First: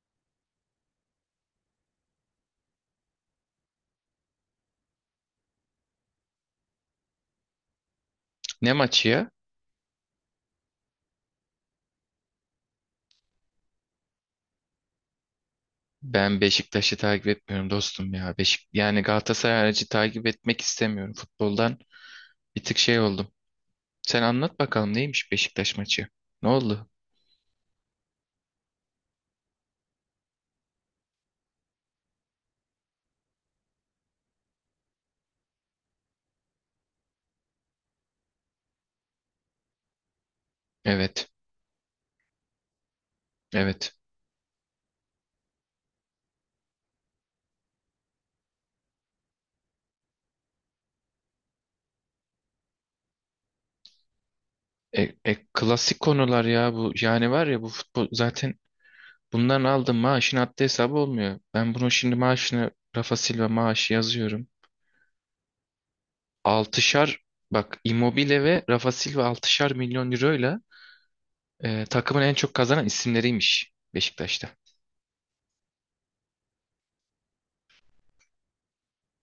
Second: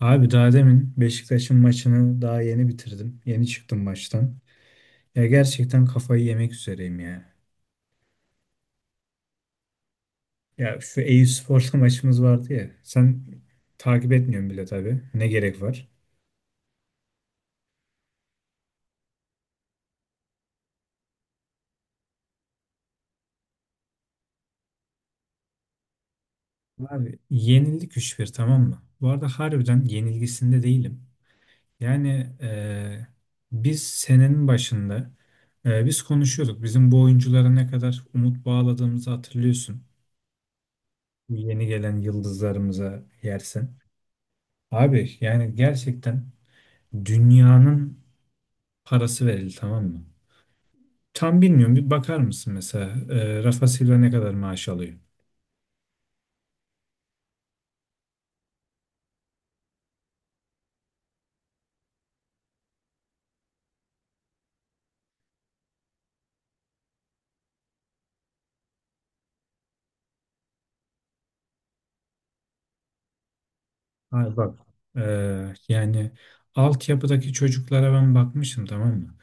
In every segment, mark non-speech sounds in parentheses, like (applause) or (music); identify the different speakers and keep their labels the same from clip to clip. Speaker 1: Abi daha demin Beşiktaş'ın maçını daha yeni bitirdim. Yeni çıktım maçtan. Ya gerçekten kafayı yemek üzereyim ya.
Speaker 2: Ne maçı ya?
Speaker 1: Ya şu Eyüpspor'la (laughs) maçımız vardı ya. Sen takip etmiyorsun bile tabii. Ne gerek var?
Speaker 2: Ben Beşiktaş'ı takip etmiyorum dostum ya. Yani Galatasaray harici takip etmek istemiyorum. Futboldan bir tık şey oldum. Sen anlat bakalım neymiş Beşiktaş maçı? Ne oldu?
Speaker 1: Abi yenildik 3 bir, tamam mı? Bu arada harbiden yenilgisinde değilim. Yani biz senenin başında biz konuşuyorduk. Bizim bu oyunculara ne kadar umut bağladığımızı hatırlıyorsun.
Speaker 2: Evet.
Speaker 1: Bu yeni gelen yıldızlarımıza yersen.
Speaker 2: Evet.
Speaker 1: Abi yani gerçekten dünyanın parası verildi, tamam mı? Tam bilmiyorum, bir bakar mısın mesela Rafa Silva ne kadar maaş alıyor?
Speaker 2: Klasik konular ya bu. Yani var ya bu futbol zaten bundan aldığım maaşın haddi hesabı olmuyor. Ben bunu şimdi maaşını Rafa Silva maaşı yazıyorum. Altışar bak, Immobile ve Rafa Silva altışar milyon euroyla takımın en çok kazanan isimleriymiş
Speaker 1: Hayır
Speaker 2: Beşiktaş'ta.
Speaker 1: bak, e, yani altyapıdaki çocuklara ben bakmışım, tamam mı?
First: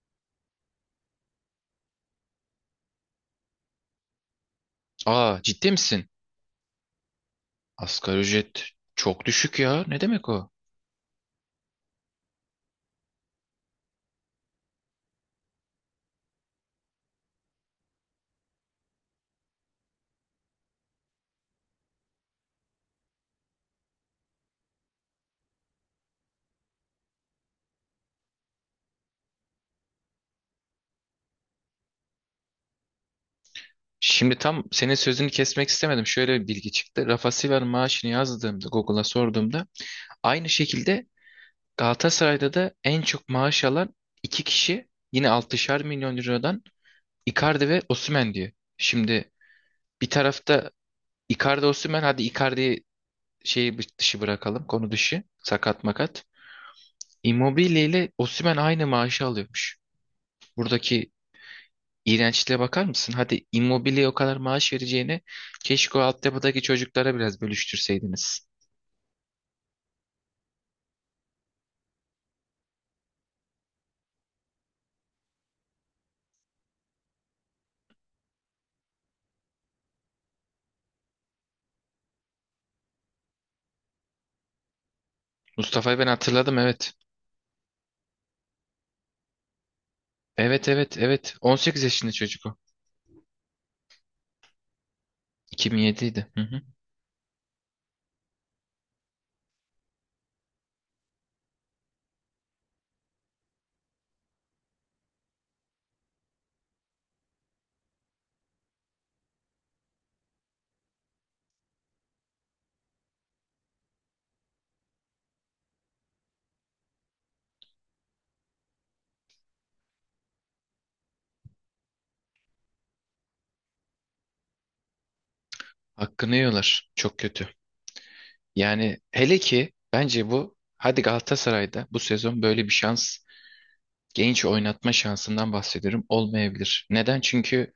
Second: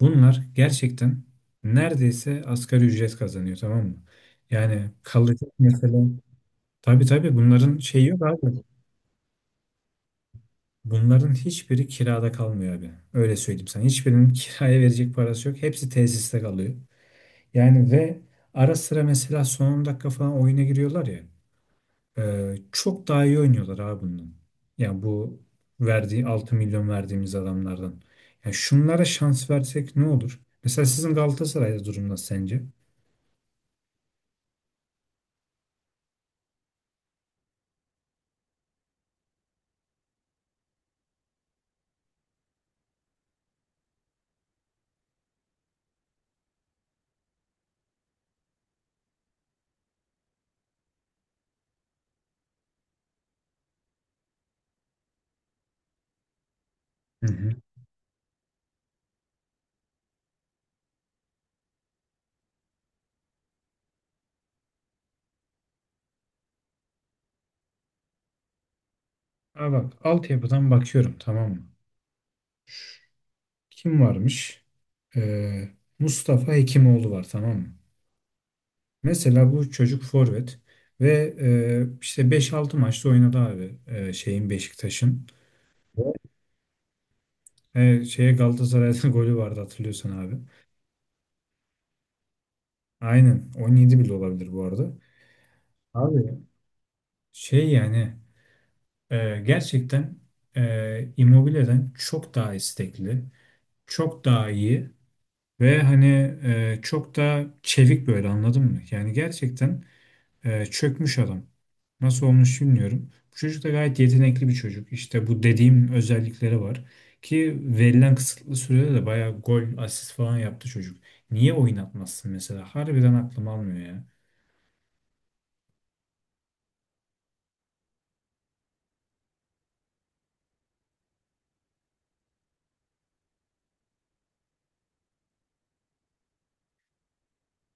Speaker 1: Bunlar gerçekten neredeyse asgari ücret kazanıyor, tamam mı? Yani
Speaker 2: Aa,
Speaker 1: kalacak
Speaker 2: ciddi
Speaker 1: mesela
Speaker 2: misin?
Speaker 1: tabii tabii bunların şeyi
Speaker 2: Asgari
Speaker 1: yok abi.
Speaker 2: ücret çok düşük ya. Ne demek o?
Speaker 1: Bunların hiçbiri kirada kalmıyor abi. Öyle söyleyeyim sana. Hiçbirinin (laughs) kiraya verecek parası yok. Hepsi tesiste kalıyor. Yani ve ara sıra mesela son 10 dakika falan oyuna giriyorlar ya. Çok daha iyi oynuyorlar abi bundan. Yani bu verdiği 6 milyon verdiğimiz adamlardan. Yani şunlara şans versek ne olur? Mesela sizin Galatasaray'da durum nasıl sence?
Speaker 2: Şimdi tam senin sözünü kesmek istemedim. Şöyle bir bilgi çıktı. Rafa Silva'nın maaşını yazdığımda Google'a sorduğumda aynı şekilde Galatasaray'da da en çok maaş alan iki kişi yine 6'şar milyon liradan Icardi ve Osimhen diyor. Şimdi bir tarafta Icardi Osimhen, hadi Icardi'yi şeyi dışı bırakalım, konu dışı, sakat makat.
Speaker 1: Hı hı.
Speaker 2: Immobile ile Osimhen aynı maaşı alıyormuş. Buradaki iğrençliğe bakar mısın? Hadi Immobile'ye o kadar maaş vereceğine keşke o altyapıdaki çocuklara biraz bölüştürseydiniz.
Speaker 1: Ha bak, altyapıdan bakıyorum, tamam mı? Kim varmış? Ee, Mustafa Hekimoğlu var, tamam mı? Mesela bu çocuk forvet ve işte beş altı maçta oynadı abi, şeyin Beşiktaş'ın.
Speaker 2: Mustafa'yı ben hatırladım, evet.
Speaker 1: He, şeye Galatasaray'da (laughs) golü vardı hatırlıyorsan abi.
Speaker 2: Evet, evet, evet. 18 yaşında çocuk o.
Speaker 1: Aynen, 17 bile olabilir bu arada.
Speaker 2: 2007'ydi. Hı
Speaker 1: Abi
Speaker 2: hı.
Speaker 1: şey yani, gerçekten Immobile'den çok daha istekli, çok daha iyi ve hani çok daha çevik, böyle anladın mı? Yani gerçekten çökmüş adam. Nasıl olmuş bilmiyorum. Bu çocuk da gayet yetenekli bir çocuk. İşte bu dediğim özellikleri var. Ki verilen kısıtlı sürede de bayağı gol, asist falan yaptı çocuk. Niye oynatmazsın mesela? Harbiden aklım almıyor ya.
Speaker 2: Hakkını yiyorlar. Çok kötü. Yani hele ki bence bu, hadi Galatasaray'da bu sezon böyle bir şans, genç oynatma şansından bahsediyorum, olmayabilir. Neden? Çünkü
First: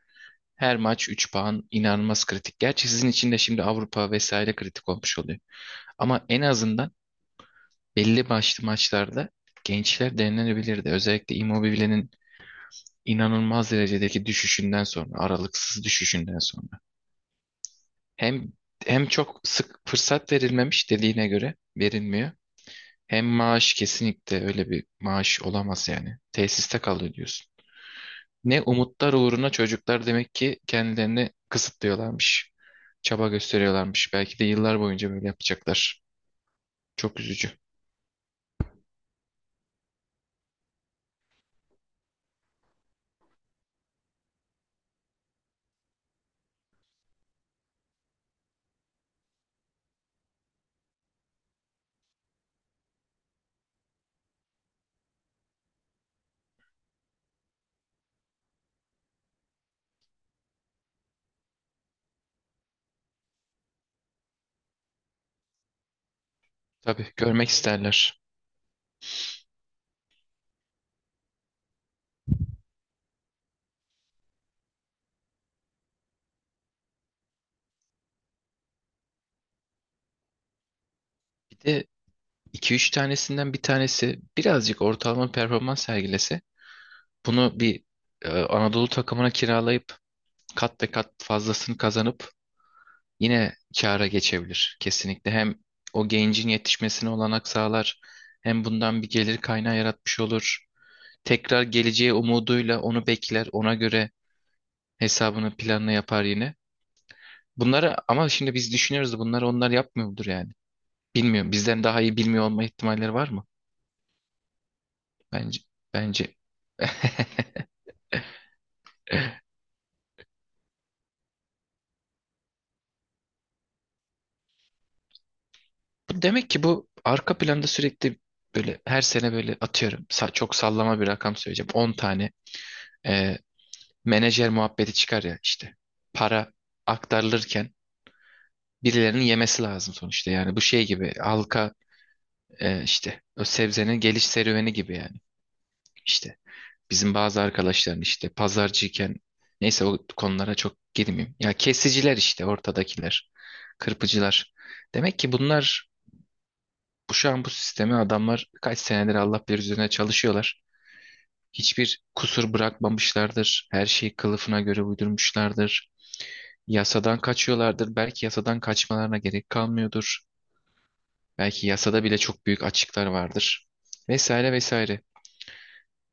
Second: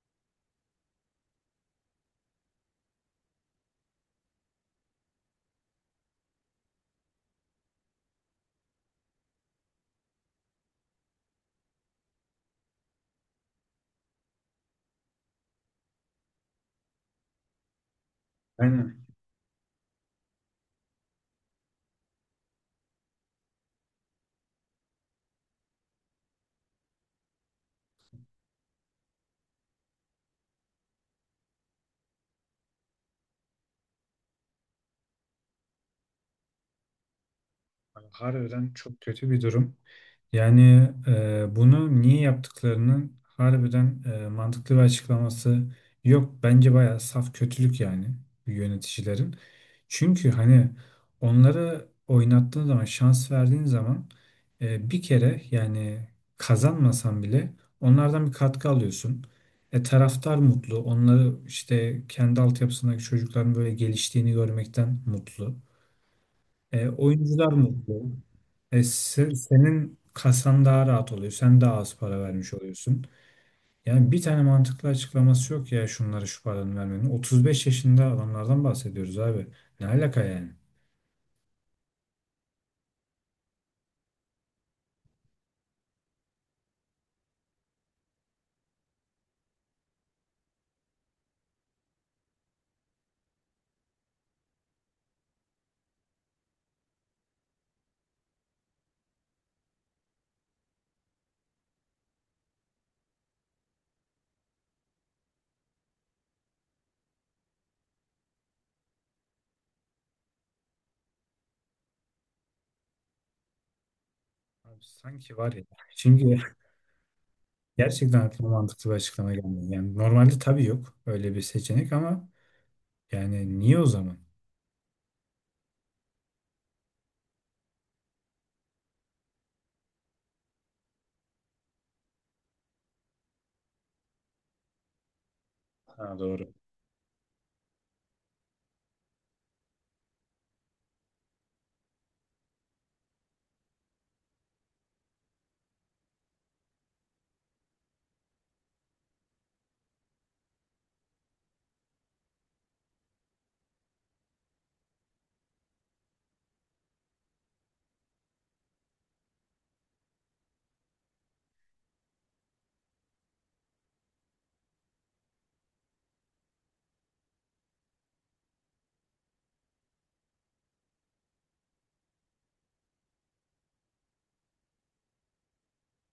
Speaker 2: her maç 3 puan inanılmaz kritik. Gerçi sizin için de şimdi Avrupa vesaire kritik olmuş oluyor. Ama en azından belli başlı maçlarda gençler denenebilirdi. Özellikle Immobile'nin inanılmaz derecedeki düşüşünden sonra, aralıksız düşüşünden sonra. Hem
Speaker 1: Aynen.
Speaker 2: hem çok sık fırsat verilmemiş dediğine göre verilmiyor. Hem maaş, kesinlikle öyle bir maaş olamaz yani. Tesiste kalıyor diyorsun. Ne umutlar uğruna çocuklar demek ki kendilerini kısıtlıyorlarmış. Çaba gösteriyorlarmış. Belki de yıllar boyunca böyle yapacaklar. Çok üzücü.
Speaker 1: Harbiden çok kötü bir durum. Yani bunu niye yaptıklarının harbiden mantıklı bir açıklaması yok. Bence bayağı saf kötülük yani, yöneticilerin. Çünkü hani onları oynattığın zaman, şans verdiğin zaman, bir kere yani kazanmasan bile onlardan bir katkı alıyorsun. E, taraftar mutlu. Onları işte kendi altyapısındaki çocukların böyle geliştiğini görmekten mutlu. E,
Speaker 2: Tabii görmek
Speaker 1: oyuncular mutlu.
Speaker 2: isterler.
Speaker 1: Senin kasan daha rahat oluyor. Sen daha az para vermiş oluyorsun. Yani bir tane mantıklı açıklaması yok ya şunlara şu paranı vermenin. 35 yaşında adamlardan bahsediyoruz abi. Ne alaka yani?
Speaker 2: Bir de 2 üç tanesinden bir tanesi birazcık ortalama performans sergilese, bunu bir Anadolu takımına kiralayıp kat ve kat fazlasını kazanıp yine kâra geçebilir kesinlikle. Hem o gencin yetişmesine olanak sağlar, hem bundan bir gelir kaynağı yaratmış olur. Tekrar geleceği umuduyla onu bekler, ona göre hesabını planını yapar yine. Bunları ama şimdi biz düşünüyoruz da bunları onlar yapmıyor mudur yani? Bilmiyorum. Bizden daha iyi bilmiyor olma ihtimalleri var mı?
Speaker 1: Abi sanki var
Speaker 2: Bence
Speaker 1: ya.
Speaker 2: bence
Speaker 1: Şimdi
Speaker 2: (laughs)
Speaker 1: (laughs) gerçekten aklıma mantıklı bir açıklama gelmiyor. Yani normalde tabii yok öyle bir seçenek ama yani niye o zaman?
Speaker 2: Demek ki bu arka planda sürekli böyle her sene, böyle atıyorum çok sallama bir rakam söyleyeceğim, 10 tane e, menajer muhabbeti çıkar ya işte,
Speaker 1: Ha,
Speaker 2: para
Speaker 1: doğru.
Speaker 2: aktarılırken birilerinin yemesi lazım sonuçta. Yani bu şey gibi, halka işte o sebzenin geliş serüveni gibi yani, işte bizim bazı arkadaşların işte pazarcıyken, neyse o konulara çok girmeyeyim ya, kesiciler işte, ortadakiler, kırpıcılar, demek ki bunlar. Bu şu an bu sistemi adamlar kaç senedir Allah bilir üzerine çalışıyorlar. Hiçbir kusur bırakmamışlardır. Her şeyi kılıfına göre uydurmuşlardır. Yasadan kaçıyorlardır. Belki yasadan kaçmalarına gerek kalmıyordur. Belki yasada bile çok büyük açıklar vardır. Vesaire vesaire.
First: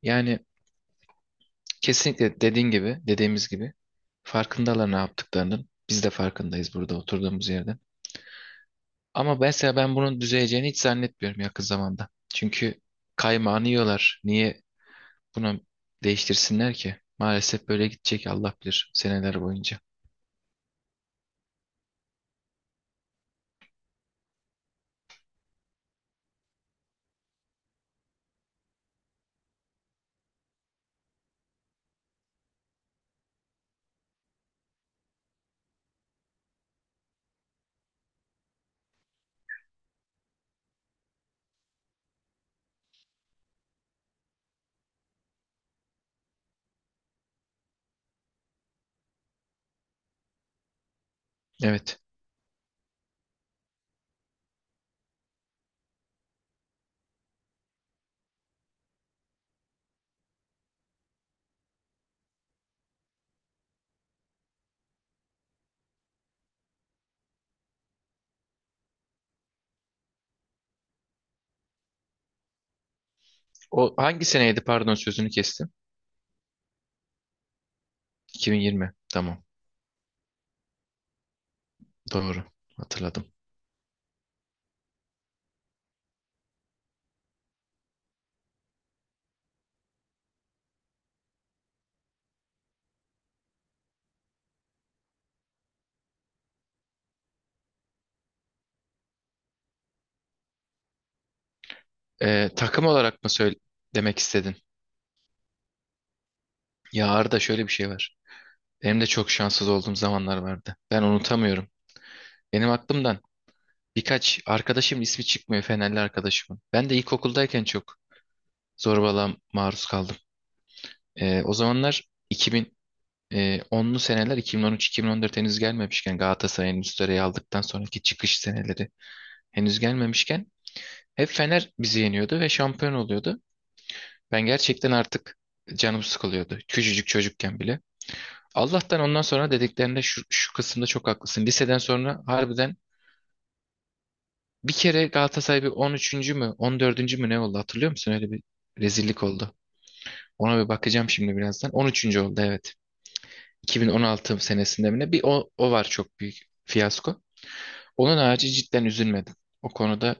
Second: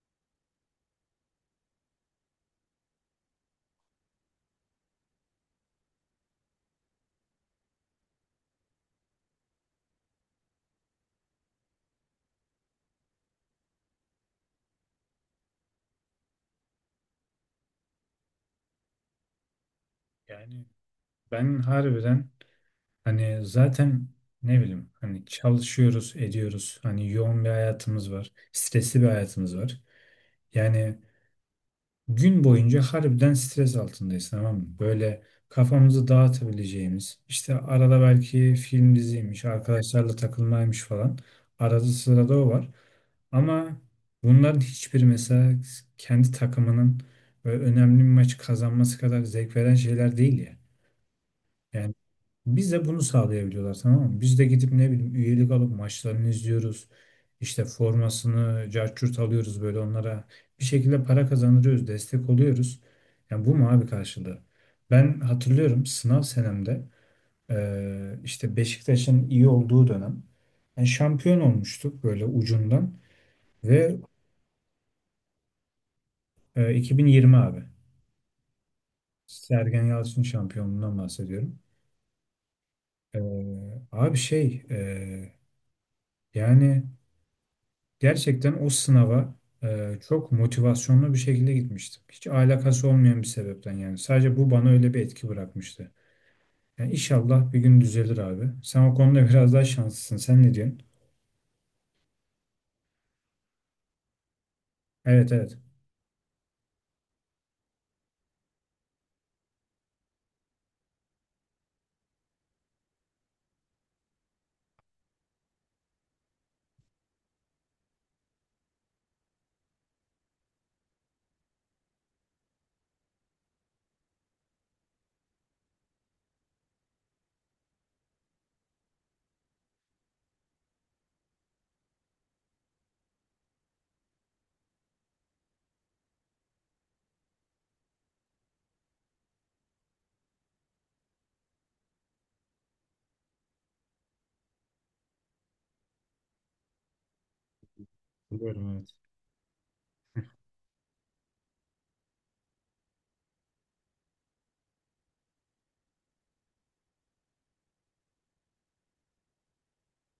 Speaker 2: Yani kesinlikle dediğin gibi, dediğimiz gibi farkındalar ne yaptıklarının. Biz de farkındayız burada oturduğumuz yerde. Ama mesela ben bunun düzeleceğini hiç zannetmiyorum yakın zamanda. Çünkü kaymağını yiyorlar. Niye bunu değiştirsinler ki? Maalesef böyle gidecek Allah bilir seneler boyunca.
Speaker 1: Yani ben harbiden hani zaten ne bileyim hani çalışıyoruz, ediyoruz. Hani yoğun bir hayatımız var. Stresli bir hayatımız var. Yani gün boyunca harbiden stres altındayız, tamam mı? Böyle kafamızı dağıtabileceğimiz, işte arada belki film diziymiş, arkadaşlarla takılmaymış falan. Arada sırada o var. Ama bunların hiçbiri mesela kendi takımının böyle önemli bir maç kazanması kadar zevk veren şeyler değil ya. Yani
Speaker 2: Evet.
Speaker 1: bize bunu sağlayabiliyorlar, tamam mı? Biz de gidip ne bileyim üyelik alıp maçlarını izliyoruz. İşte formasını carçurt alıyoruz böyle onlara. Bir şekilde para kazandırıyoruz, destek oluyoruz. Yani bu mu abi karşılığı? Ben hatırlıyorum sınav senemde, işte Beşiktaş'ın iyi olduğu dönem. Yani şampiyon olmuştuk böyle ucundan
Speaker 2: O
Speaker 1: ve
Speaker 2: hangi seneydi? Pardon sözünü kestim.
Speaker 1: 2020 abi.
Speaker 2: 2020. Tamam.
Speaker 1: Sergen Yalçın şampiyonluğundan bahsediyorum.
Speaker 2: Doğru. Hatırladım.
Speaker 1: Abi şey, yani gerçekten o sınava çok motivasyonlu bir şekilde gitmiştim. Hiç alakası olmayan bir sebepten yani. Sadece bu bana öyle bir etki bırakmıştı. Yani inşallah bir gün düzelir abi. Sen o konuda (laughs) biraz daha şanslısın. Sen ne diyorsun?
Speaker 2: Takım olarak mı söyle demek istedin?
Speaker 1: Evet, evet.
Speaker 2: Ya Arda, şöyle bir şey var. Benim de çok şanssız olduğum zamanlar vardı. Ben unutamıyorum. Benim aklımdan birkaç arkadaşım ismi çıkmıyor, Fenerli arkadaşımın. Ben de ilkokuldayken çok zorbalığa maruz kaldım. O zamanlar 2000, onlu seneler, 2013-2014 henüz gelmemişken, Galatasaray'ın üst sırayı aldıktan sonraki çıkış seneleri henüz gelmemişken hep Fener bizi yeniyordu ve şampiyon oluyordu. Ben gerçekten artık canım sıkılıyordu. Küçücük çocukken bile. Allah'tan ondan sonra dediklerinde şu kısımda çok haklısın. Liseden sonra harbiden bir kere Galatasaray bir 13. mü, 14. mü ne oldu hatırlıyor musun? Öyle bir
Speaker 1: Biliyorum, evet.
Speaker 2: rezillik oldu. Ona bir bakacağım şimdi birazdan. 13. oldu, evet. 2016 senesinde mi ne? Bir o var, çok büyük fiyasko. Onun harici cidden üzülmedim. O konuda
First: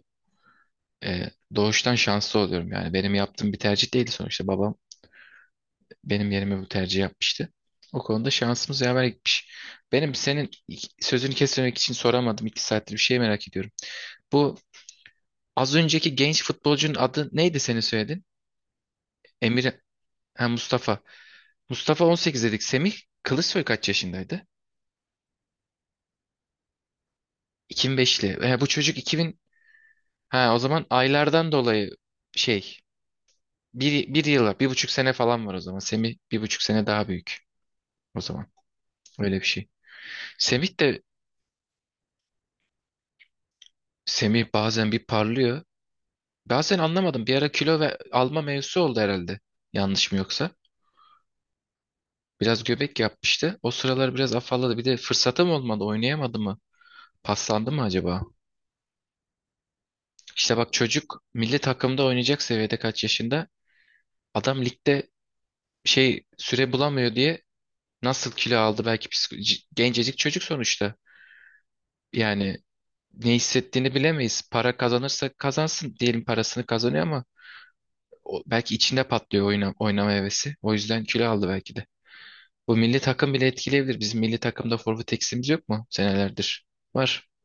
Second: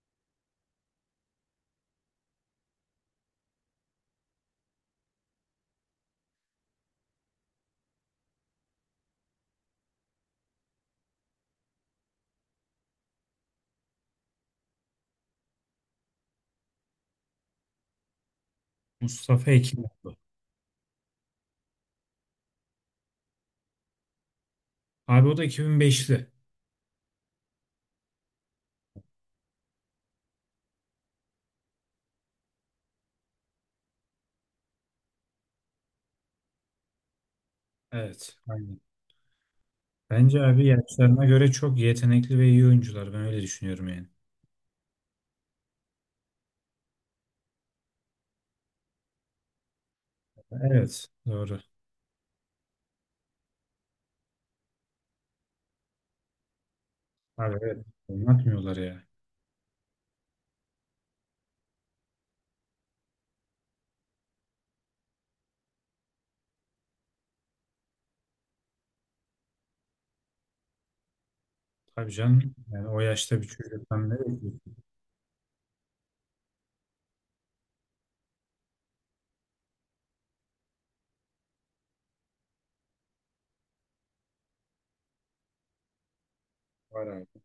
Speaker 2: e, doğuştan şanslı oluyorum. Yani benim yaptığım bir tercih değildi sonuçta. Babam benim yerime bu tercih yapmıştı. O konuda şansımız yaver gitmiş. Benim senin sözünü kesmemek için soramadım. İki saattir bir şey merak ediyorum. Bu az önceki genç futbolcunun adı neydi, senin söyledin?
Speaker 1: Mustafa
Speaker 2: Emir,
Speaker 1: Ekin.
Speaker 2: ha, Mustafa. Mustafa 18 dedik. Semih Kılıçsoy kaç yaşındaydı?
Speaker 1: Abi o da 2005'li.
Speaker 2: 2005'li. Bu çocuk 2000, ha, o zaman aylardan dolayı şey, bir yıla, bir buçuk sene falan var o zaman. Semih bir buçuk sene daha büyük o
Speaker 1: Evet.
Speaker 2: zaman.
Speaker 1: Aynen.
Speaker 2: Öyle bir şey.
Speaker 1: Bence abi
Speaker 2: Semih de
Speaker 1: yaşlarına göre çok yetenekli ve iyi oyuncular. Ben öyle düşünüyorum yani.
Speaker 2: Semih bazen bir parlıyor. Bazen anlamadım. Bir ara kilo ve alma mevzusu oldu herhalde. Yanlış mı yoksa?
Speaker 1: Evet. Doğru.
Speaker 2: Biraz göbek yapmıştı. O sıralar biraz afalladı. Bir de fırsatı mı olmadı? Oynayamadı mı?
Speaker 1: Abi
Speaker 2: Paslandı mı
Speaker 1: evet.
Speaker 2: acaba?
Speaker 1: Anlatmıyorlar ya.
Speaker 2: İşte bak çocuk milli takımda oynayacak seviyede kaç yaşında? Adam ligde şey süre bulamıyor diye nasıl kilo aldı? Belki gencecik çocuk sonuçta.
Speaker 1: Tabii canım.
Speaker 2: Yani
Speaker 1: Yani o
Speaker 2: ne
Speaker 1: yaşta bir
Speaker 2: hissettiğini
Speaker 1: çocuktan ne
Speaker 2: bilemeyiz.
Speaker 1: bekliyorsun?
Speaker 2: Para kazanırsa kazansın diyelim, parasını kazanıyor ama o, belki içinde patlıyor oynama hevesi. O yüzden kilo aldı belki de. Bu milli takım bile etkileyebilir. Bizim milli takımda forvet eksiğimiz yok mu senelerdir?
Speaker 1: Var
Speaker 2: Var.
Speaker 1: abi.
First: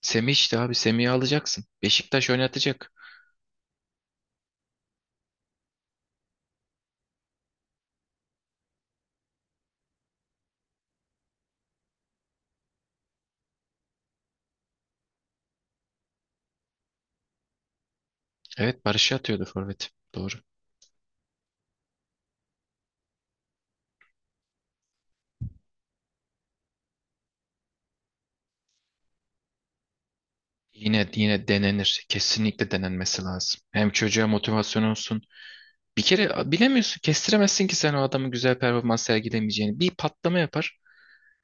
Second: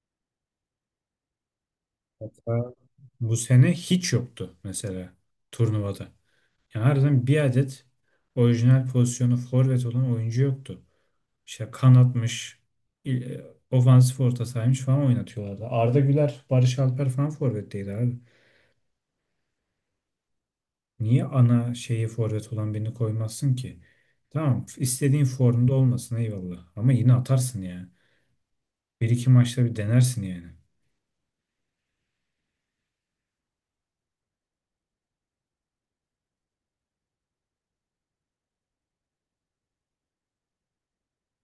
Speaker 2: Semih işte abi, Semih'i alacaksın. Beşiktaş
Speaker 1: Hatta
Speaker 2: oynatacak.
Speaker 1: bu sene hiç yoktu mesela turnuvada. Yani harbiden bir adet orijinal pozisyonu forvet olan oyuncu yoktu. İşte kanatmış, il- e, ofansif orta sahaymış falan oynatıyorlardı. Arda Güler, Barış Alper falan forvetteydi abi.
Speaker 2: Evet, Barış'ı atıyordu forvet. Doğru.
Speaker 1: Niye ana şeyi forvet olan birini koymazsın ki? Tamam, istediğin formda olmasın, eyvallah. Ama yine atarsın yani. Bir iki maçta bir denersin yani.
Speaker 2: Yine yine denenir. Kesinlikle denenmesi lazım. Hem çocuğa motivasyon olsun. Bir kere bilemiyorsun, kestiremezsin ki sen o adamın güzel performans sergilemeyeceğini. Bir patlama yapar.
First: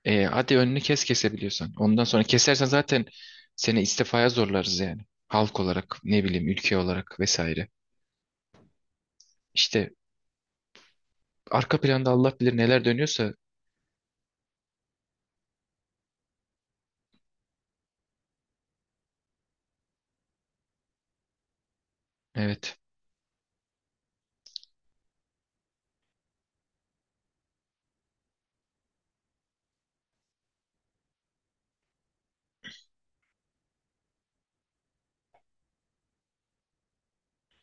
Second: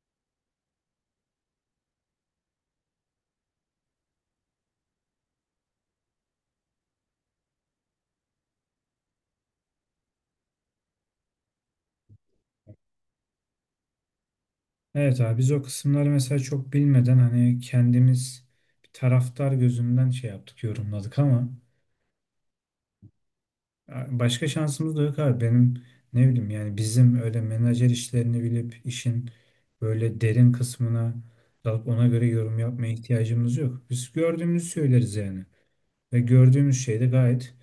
Speaker 2: Hadi önünü kes kesebiliyorsan. Ondan sonra kesersen zaten seni istifaya zorlarız yani. Halk olarak, ne bileyim, ülke olarak vesaire. İşte arka planda Allah bilir neler dönüyorsa,
Speaker 1: Evet abi, biz o kısımları mesela çok bilmeden hani kendimiz bir taraftar gözünden şey yaptık, yorumladık ama
Speaker 2: evet,
Speaker 1: başka şansımız da yok abi. Benim ne bileyim yani, bizim öyle menajer işlerini bilip işin böyle derin kısmına dalıp ona göre yorum yapmaya ihtiyacımız yok. Biz gördüğümüzü söyleriz yani ve gördüğümüz şey de gayet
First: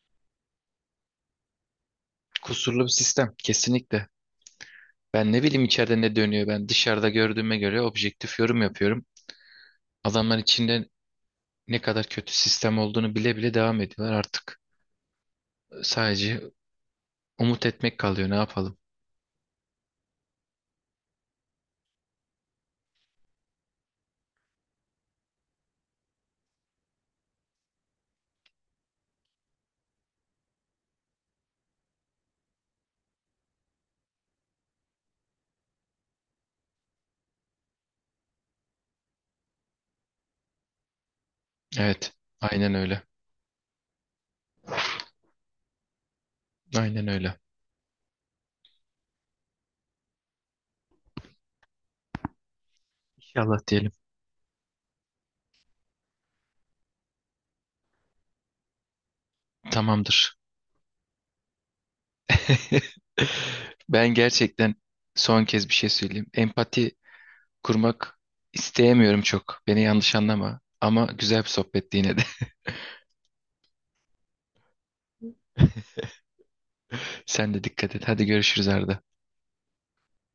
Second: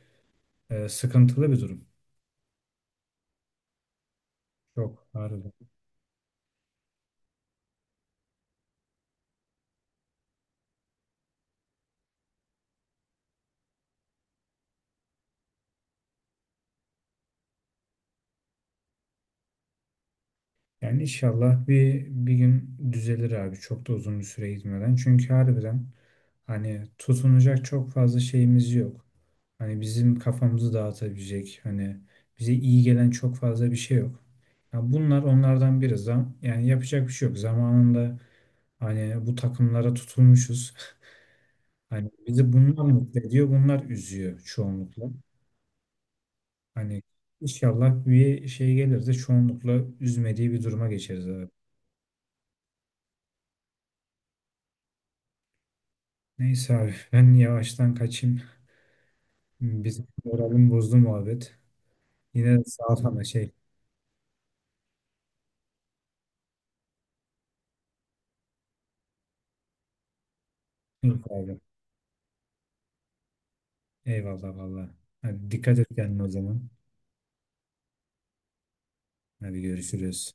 Speaker 1: sıkıntılı bir durum.
Speaker 2: kusurlu bir sistem kesinlikle.
Speaker 1: Çok
Speaker 2: Ben ne
Speaker 1: harbiden.
Speaker 2: bileyim içeride ne dönüyor, ben dışarıda gördüğüme göre objektif yorum yapıyorum. Adamlar içinde ne kadar kötü sistem olduğunu bile bile devam ediyorlar artık. Sadece umut etmek kalıyor, ne yapalım.
Speaker 1: Yani inşallah bir gün düzelir abi, çok da uzun bir süre gitmeden, çünkü harbiden hani tutunacak çok fazla şeyimiz yok. Hani bizim kafamızı dağıtabilecek, hani bize iyi gelen çok fazla bir şey yok. Ya bunlar onlardan biri. Zam yani yapacak bir şey yok. Zamanında hani bu takımlara tutulmuşuz. (laughs) Hani
Speaker 2: Evet,
Speaker 1: bizi
Speaker 2: aynen
Speaker 1: bunlar
Speaker 2: öyle.
Speaker 1: mutlu ediyor, bunlar üzüyor çoğunlukla. Hani
Speaker 2: Aynen öyle.
Speaker 1: inşallah bir şey gelir de çoğunlukla üzmediği bir duruma geçeriz abi.
Speaker 2: İnşallah diyelim.
Speaker 1: Neyse abi, ben yavaştan kaçayım. Bizim
Speaker 2: Tamamdır.
Speaker 1: moralimi bozdu muhabbet. Yine de sağ ol
Speaker 2: (laughs)
Speaker 1: ama şey.
Speaker 2: Ben gerçekten son kez bir şey söyleyeyim. Empati kurmak isteyemiyorum çok. Beni yanlış anlama. Ama
Speaker 1: Yok
Speaker 2: güzel bir
Speaker 1: abi.
Speaker 2: sohbetti yine de.
Speaker 1: Eyvallah valla. Hadi, dikkat et kendine o zaman.
Speaker 2: (laughs) Sen de dikkat et. Hadi görüşürüz, Arda.
Speaker 1: Hadi görüşürüz.